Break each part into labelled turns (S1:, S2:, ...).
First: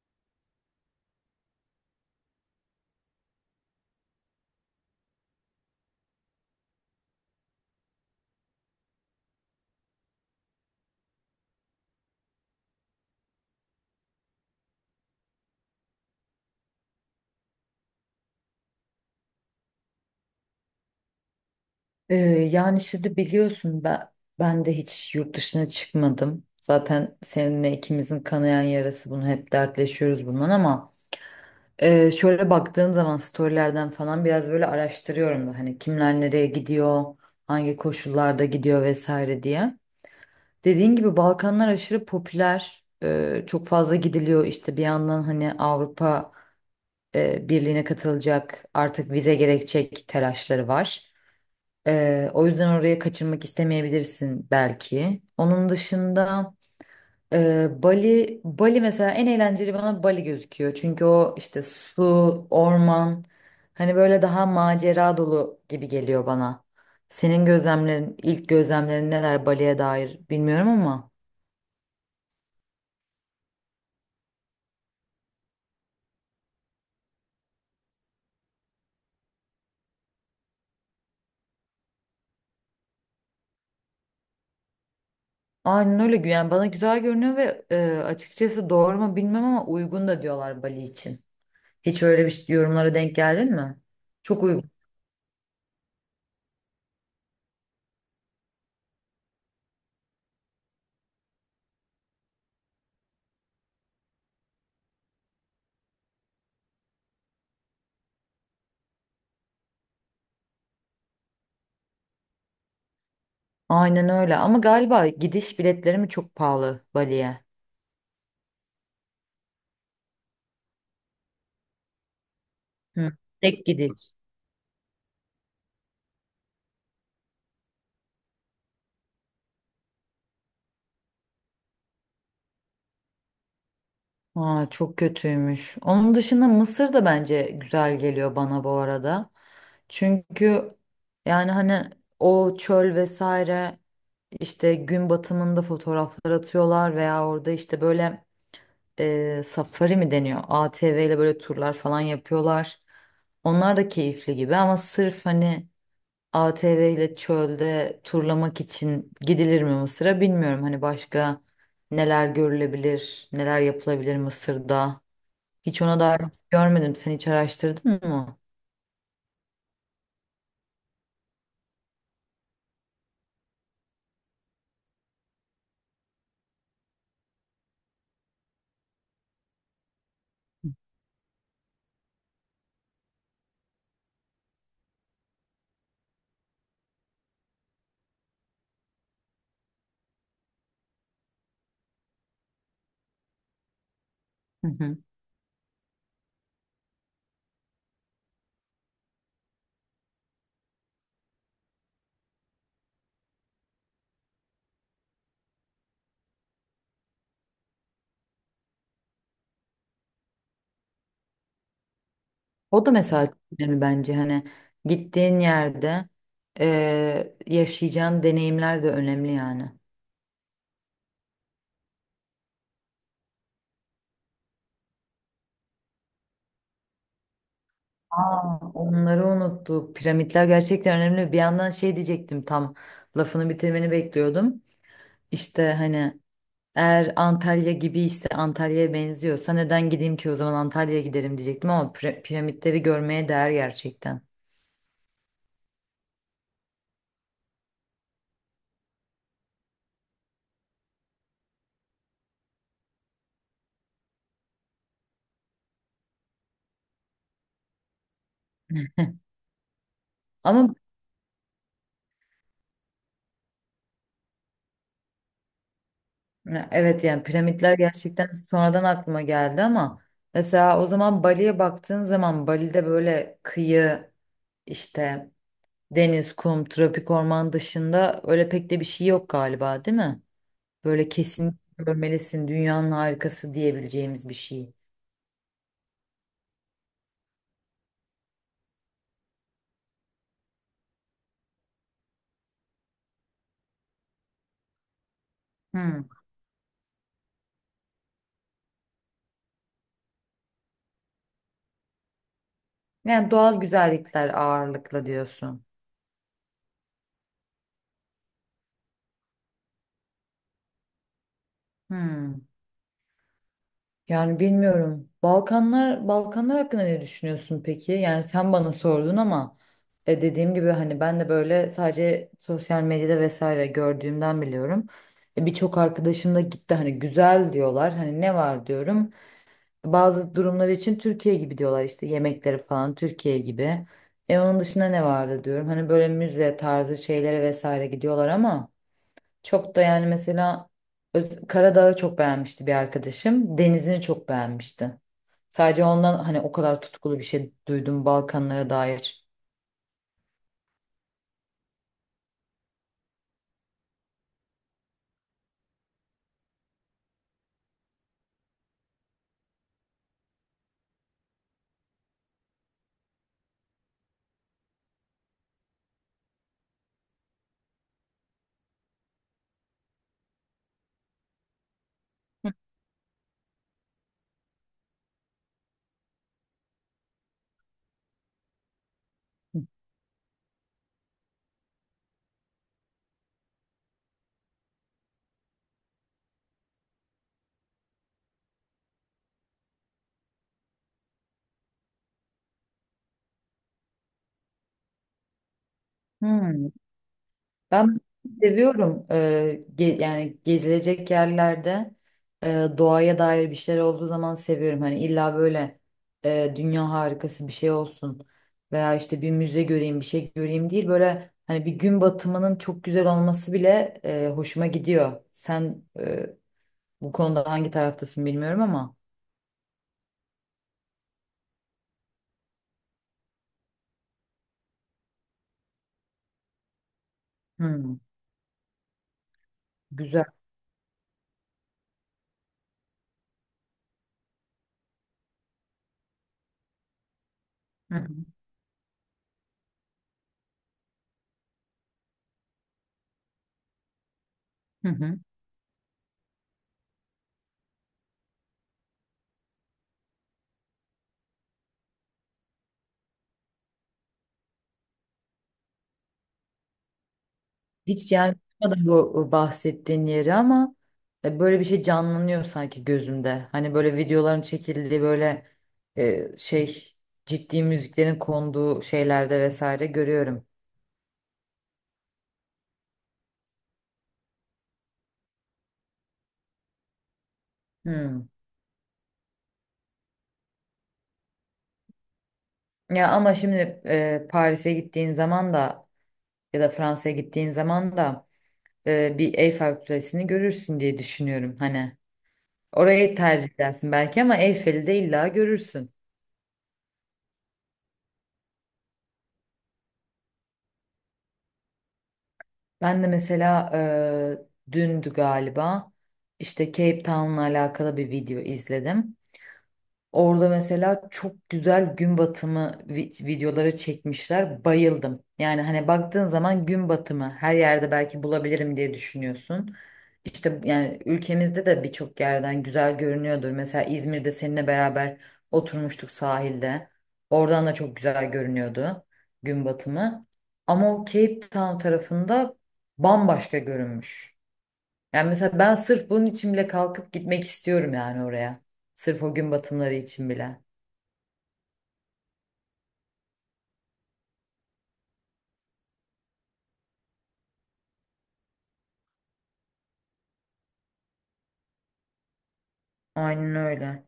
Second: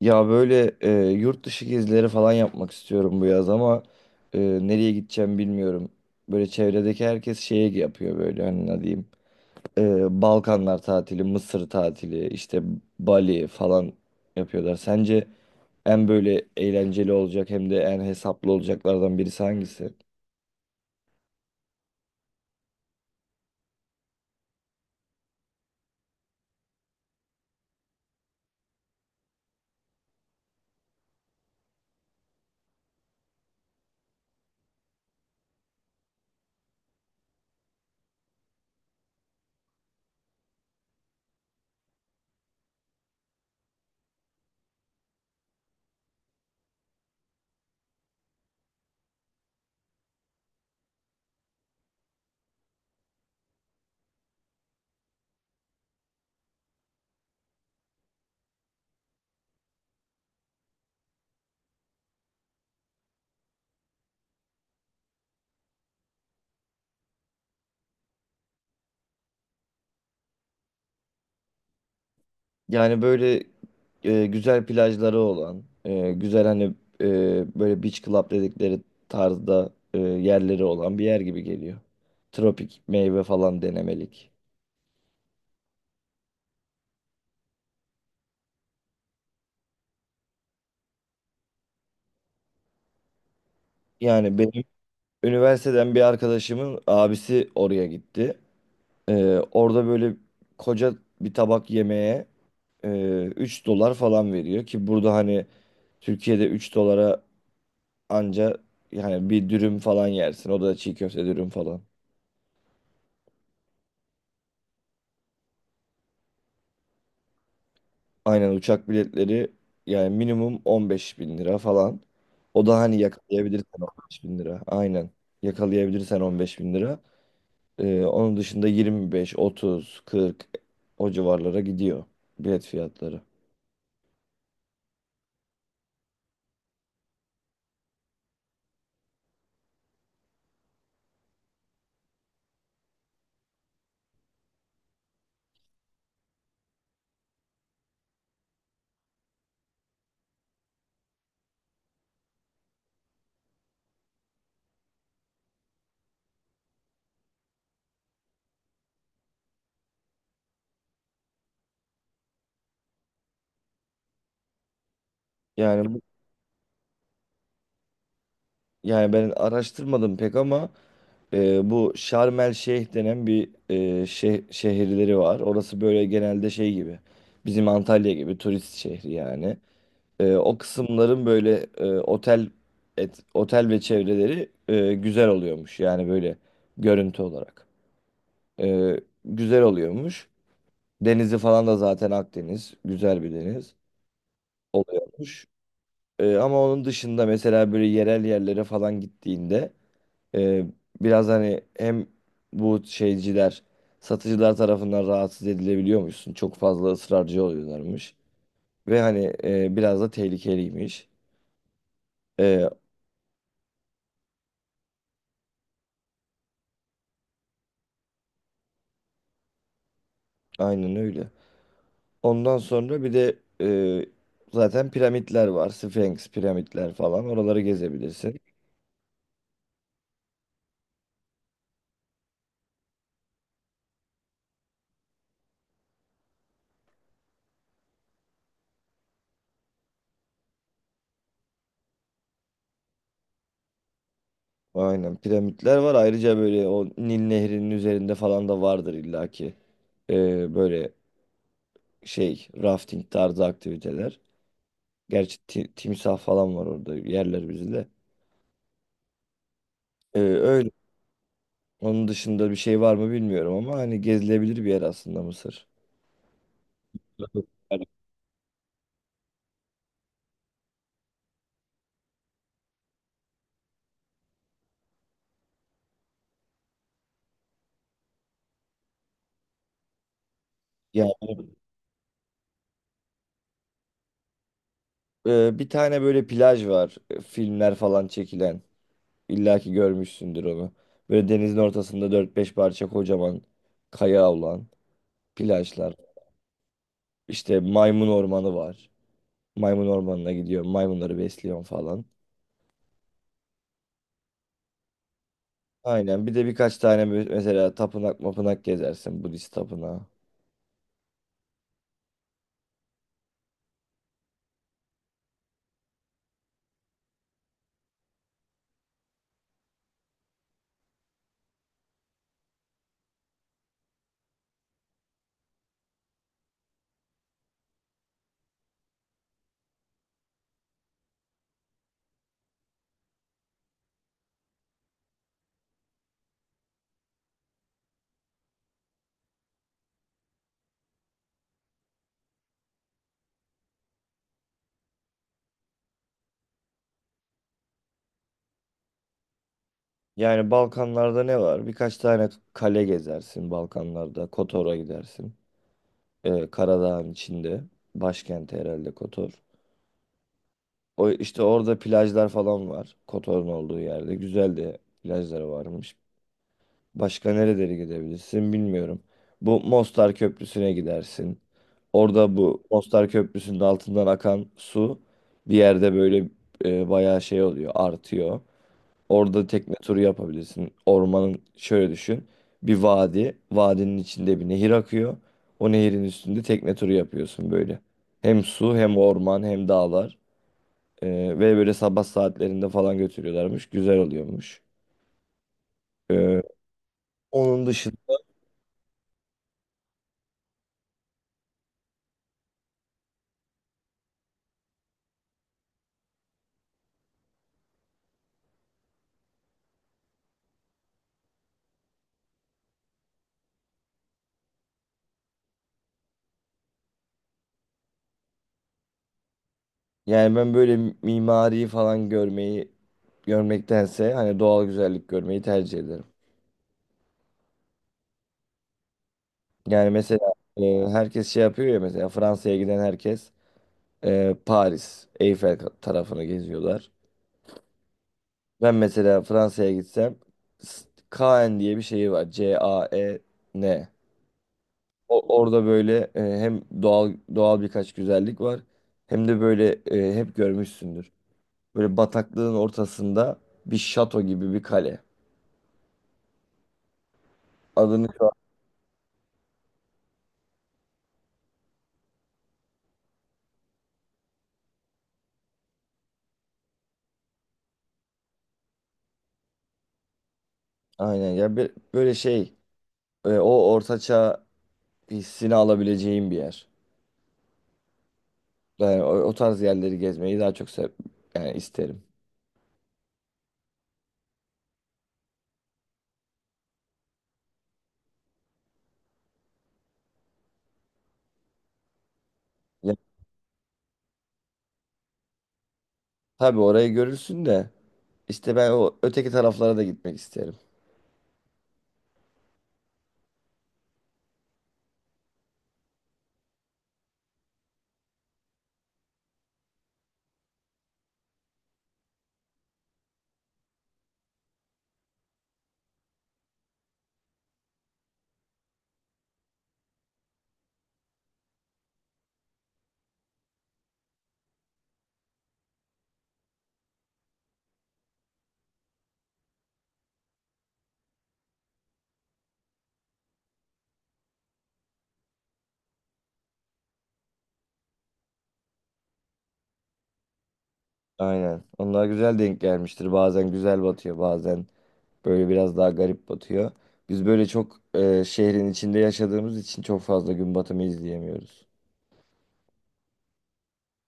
S1: Ya böyle yurt dışı gezileri falan yapmak istiyorum bu yaz ama nereye gideceğim bilmiyorum. Böyle çevredeki herkes şeye yapıyor böyle hani ne diyeyim. Balkanlar tatili, Mısır tatili, işte Bali falan yapıyorlar. Sence en böyle eğlenceli olacak hem de en hesaplı olacaklardan birisi hangisi?
S2: Ee, yani şimdi biliyorsun ben, ben de hiç yurt dışına çıkmadım. Zaten seninle ikimizin kanayan yarası bunu hep dertleşiyoruz bundan ama şöyle baktığım zaman storylerden falan biraz böyle araştırıyorum da hani kimler nereye gidiyor, hangi koşullarda gidiyor vesaire diye. Dediğin gibi Balkanlar aşırı popüler, çok fazla gidiliyor işte bir yandan hani Avrupa Birliği'ne katılacak artık vize gerekecek telaşları var. O yüzden oraya kaçırmak istemeyebilirsin belki. Onun dışında Bali mesela en eğlenceli bana Bali gözüküyor. Çünkü o işte su, orman, hani böyle daha macera dolu gibi geliyor bana. Senin gözlemlerin, ilk gözlemlerin neler Bali'ye dair bilmiyorum ama.
S1: Yani böyle güzel plajları olan, güzel hani e, böyle beach club dedikleri tarzda yerleri olan bir yer gibi geliyor. Tropik meyve falan denemelik.
S2: Aynen öyle yani bana güzel görünüyor ve açıkçası doğru mu bilmem ama uygun da diyorlar Bali için. Hiç öyle bir şey- Yorumlara denk geldin mi?
S1: Yani
S2: Çok
S1: benim
S2: uygun.
S1: üniversiteden bir arkadaşımın abisi oraya gitti. E, Orada böyle koca bir tabak yemeğe 3 dolar falan veriyor ki burada hani Türkiye'de 3 dolara anca yani bir dürüm falan yersin. O da çiğ köfte dürüm falan.
S2: Aynen öyle ama galiba gidiş biletleri mi çok pahalı Bali'ye?
S1: Aynen uçak biletleri yani minimum 15 bin lira falan. O da hani
S2: Hı. Tek
S1: yakalayabilirsen
S2: gidiş.
S1: 15 bin lira. Aynen. Yakalayabilirsen 15 bin lira. Onun dışında 25, 30, 40 o civarlara gidiyor bilet fiyatları.
S2: Aa, çok kötüymüş. Onun dışında Mısır da bence güzel geliyor bana bu arada. Çünkü yani hani o çöl vesaire işte gün batımında fotoğraflar atıyorlar veya orada işte böyle safari mi deniyor? ATV ile böyle turlar falan yapıyorlar. Onlar da keyifli gibi ama sırf hani ATV ile çölde turlamak için gidilir mi Mısır'a bilmiyorum. Hani başka neler görülebilir, neler yapılabilir Mısır'da. Hiç
S1: Yani bu-
S2: ona dair görmedim. Sen hiç araştırdın mı?
S1: Yani ben araştırmadım pek ama bu Şarm El Şeyh denen bir şehirleri var. Orası böyle genelde şey gibi. Bizim Antalya gibi turist şehri yani. O kısımların böyle otel ve çevreleri güzel oluyormuş. Yani böyle görüntü olarak. E, Güzel oluyormuş. Denizi falan da zaten Akdeniz. Güzel bir deniz
S2: Hı hı.
S1: oluyormuş. Ama onun dışında mesela böyle yerel yerlere falan gittiğinde e, biraz hani hem bu şeyciler satıcılar tarafından rahatsız edilebiliyormuşsun. Çok fazla ısrarcı oluyorlarmış. Ve hani biraz da tehlikeliymiş. E,
S2: O da mesela çok önemli bence. Hani gittiğin yerde yaşayacağın deneyimler de önemli yani.
S1: aynen öyle. Ondan sonra bir de zaten piramitler var. Sphinx piramitler falan. Oraları gezebilirsin.
S2: Aa, onları unuttuk. Piramitler gerçekten önemli. Bir yandan şey diyecektim tam lafını bitirmeni bekliyordum. İşte hani eğer Antalya gibi ise Antalya'ya benziyorsa neden gideyim ki o zaman Antalya'ya giderim diyecektim ama piramitleri görmeye değer gerçekten.
S1: Aynen piramitler var. Ayrıca böyle o Nil Nehri'nin üzerinde falan da vardır illaki. Böyle şey rafting tarzı aktiviteler. Gerçi timsah falan var orada yerler bizi de. Öyle.
S2: Ama
S1: Onun dışında bir şey var mı bilmiyorum ama hani gezilebilir bir yer aslında Mısır.
S2: ya evet yani piramitler gerçekten sonradan aklıma geldi ama mesela o zaman Bali'ye baktığın zaman Bali'de böyle kıyı işte deniz, kum, tropik orman dışında öyle pek de bir şey yok galiba değil mi?
S1: Ya
S2: Böyle kesin görmelisin dünyanın harikası diyebileceğimiz bir şey.
S1: bir tane böyle plaj var. Filmler falan çekilen. İlla ki görmüşsündür onu. Böyle denizin ortasında 4 5 parça kocaman kaya olan plajlar.
S2: Hmm.
S1: İşte maymun ormanı var. Maymun ormanına gidiyor. Maymunları besliyorum falan.
S2: Yani doğal güzellikler ağırlıkla diyorsun.
S1: Aynen. Bir de birkaç tane mesela tapınak mapınak gezersin. Budist tapınağı.
S2: Hmm. Yani bilmiyorum. Balkanlar hakkında ne düşünüyorsun peki? Yani sen bana sordun ama dediğim gibi hani ben de böyle sadece sosyal medyada vesaire gördüğümden biliyorum. Birçok arkadaşım da gitti hani güzel diyorlar. Hani ne var diyorum. Bazı durumlar için Türkiye gibi diyorlar işte yemekleri falan Türkiye gibi. E onun dışında ne vardı diyorum. Hani böyle müze tarzı şeylere vesaire gidiyorlar ama çok da yani mesela Karadağ'ı çok beğenmişti bir arkadaşım. Denizini çok beğenmişti. Sadece ondan hani o kadar tutkulu bir şey duydum Balkanlara dair.
S1: Yani Balkanlarda ne var? Birkaç tane kale gezersin Balkanlarda. Kotor'a gidersin. Karadağ'ın içinde. Başkenti herhalde Kotor. O işte orada plajlar falan var. Kotor'un olduğu yerde. Güzel de plajları varmış. Başka nerelere gidebilirsin bilmiyorum. Bu Mostar Köprüsü'ne gidersin. Orada bu Mostar Köprüsü'nün altından akan su bir yerde böyle bayağı şey oluyor, artıyor. Orada tekne turu yapabilirsin. Ormanın şöyle düşün. Bir vadi, vadinin içinde bir nehir akıyor. O nehirin üstünde tekne turu yapıyorsun böyle. Hem su hem orman hem dağlar. E, Ve böyle sabah saatlerinde falan götürüyorlarmış. Güzel oluyormuş. E,
S2: Hmm.
S1: onun
S2: Ben
S1: dışında
S2: seviyorum, yani gezilecek yerlerde doğaya dair bir şeyler olduğu zaman seviyorum. Hani illa böyle dünya harikası bir şey olsun veya işte bir müze göreyim bir şey göreyim değil. Böyle hani bir gün batımının çok güzel olması bile hoşuma gidiyor. Sen bu konuda hangi taraftasın bilmiyorum ama.
S1: Yani ben böyle mimariyi falan görmeyi görmektense hani doğal güzellik görmeyi tercih ederim.
S2: Hmm,
S1: Yani
S2: güzel.
S1: mesela e, herkes şey yapıyor ya mesela Fransa'ya giden herkes Paris, Eyfel tarafını geziyorlar.
S2: Hı hı.
S1: Ben mesela Fransa'ya gitsem S- Caen diye bir şeyi var. Caen.
S2: Hı hı.
S1: Orada böyle hem doğal doğal birkaç güzellik var hem de böyle hep görmüşsündür. Böyle bataklığın ortasında bir şato gibi bir kale. Adını.
S2: Hiç yani bakmadım bu bahsettiğin yeri ama böyle bir şey canlanıyor sanki gözümde. Hani böyle videoların çekildiği böyle e, şey ciddi müziklerin konduğu şeylerde vesaire görüyorum.
S1: Aynen ya böyle şey o ortaçağ hissini alabileceğim bir yer.
S2: Hmm.
S1: Yani o, o tarz yerleri gezmeyi daha çok yani isterim.
S2: Ya ama şimdi Paris'e gittiğin zaman da ya da Fransa'ya gittiğin zaman da bir Eyfel Kulesi'ni görürsün diye düşünüyorum. Hani
S1: Ya,
S2: orayı tercih edersin belki ama Eyfel'i de illa görürsün.
S1: tabii orayı görürsün de işte ben o öteki taraflara da gitmek isterim.
S2: Ben de mesela dündü galiba işte Cape Town'la alakalı bir video izledim. Orada mesela çok güzel gün batımı videoları çekmişler. Bayıldım. Yani hani baktığın zaman gün batımı her yerde belki bulabilirim diye düşünüyorsun. İşte yani ülkemizde de birçok yerden güzel görünüyordur. Mesela İzmir'de seninle beraber oturmuştuk sahilde. Oradan da çok güzel görünüyordu gün batımı. Ama o Cape Town tarafında bambaşka görünmüş. Yani mesela ben sırf bunun için bile kalkıp gitmek istiyorum yani oraya. Sırf o gün batımları için bile.
S1: Aynen. Onlar güzel denk gelmiştir. Bazen güzel batıyor, bazen böyle biraz daha garip batıyor. Biz böyle çok şehrin içinde yaşadığımız için çok fazla gün batımı izleyemiyoruz.
S2: Aynen öyle.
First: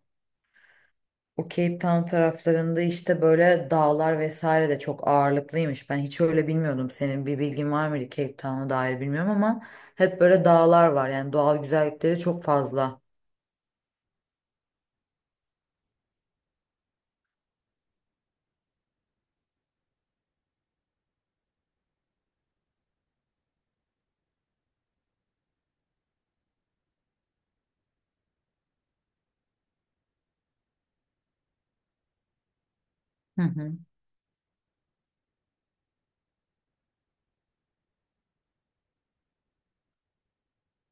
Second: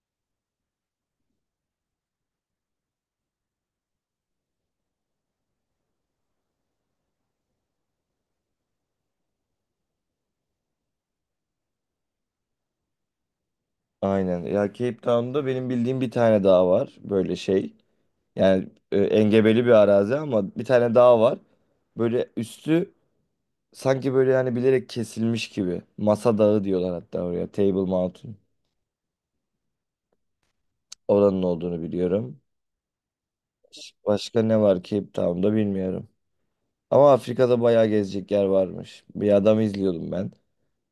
S2: O Cape Town taraflarında işte böyle dağlar vesaire de çok ağırlıklıymış. Ben hiç öyle bilmiyordum. Senin bir bilgin var mıydı Cape Town'a dair bilmiyorum ama hep böyle dağlar var. Yani doğal güzellikleri çok fazla.
S1: Aynen. Ya Cape Town'da benim bildiğim bir tane daha var böyle şey. Yani engebeli bir arazi ama bir tane dağ var. Böyle üstü sanki böyle yani bilerek kesilmiş gibi. Masa dağı diyorlar hatta oraya. Table Mountain. Oranın olduğunu biliyorum.
S2: Hı hı.
S1: Başka ne var Cape Town'da bilmiyorum. Ama Afrika'da bayağı gezecek yer varmış. Bir adam izliyordum ben.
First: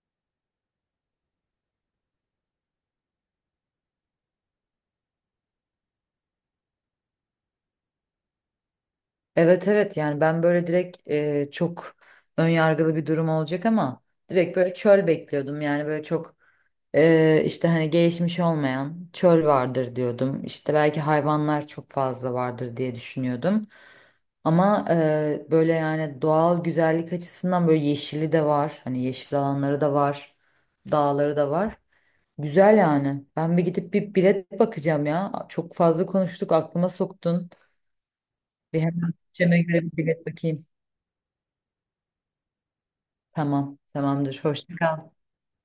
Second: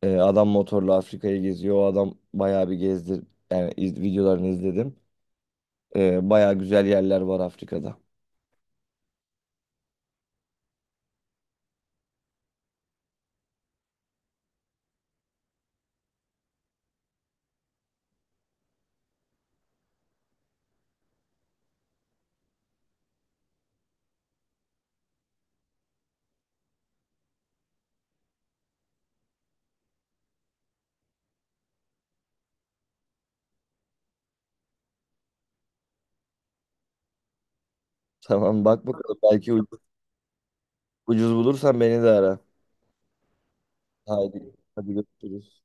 S1: Adam motorla Afrika'yı geziyor. O adam bayağı bir gezdir. Yani videolarını izledim. Baya güzel yerler var Afrika'da.
S2: Evet evet yani ben böyle direkt çok ön yargılı bir durum olacak ama direkt böyle çöl bekliyordum. Yani böyle çok işte hani gelişmiş olmayan çöl vardır diyordum. İşte belki hayvanlar çok fazla vardır diye düşünüyordum. Ama böyle yani doğal güzellik açısından böyle yeşili de var. Hani yeşil alanları da var. Dağları da var. Güzel yani. Ben bir gidip bir bilet bakacağım ya. Çok fazla konuştuk aklıma soktun.
S1: Tamam
S2: Bir
S1: bak
S2: hemen
S1: bakalım belki
S2: bütçeme göre bir bilet bakayım.
S1: ucuz bulursan beni de ara.
S2: Tamam, tamamdır.
S1: Haydi
S2: Hoşça
S1: hadi
S2: kal.
S1: görüşürüz.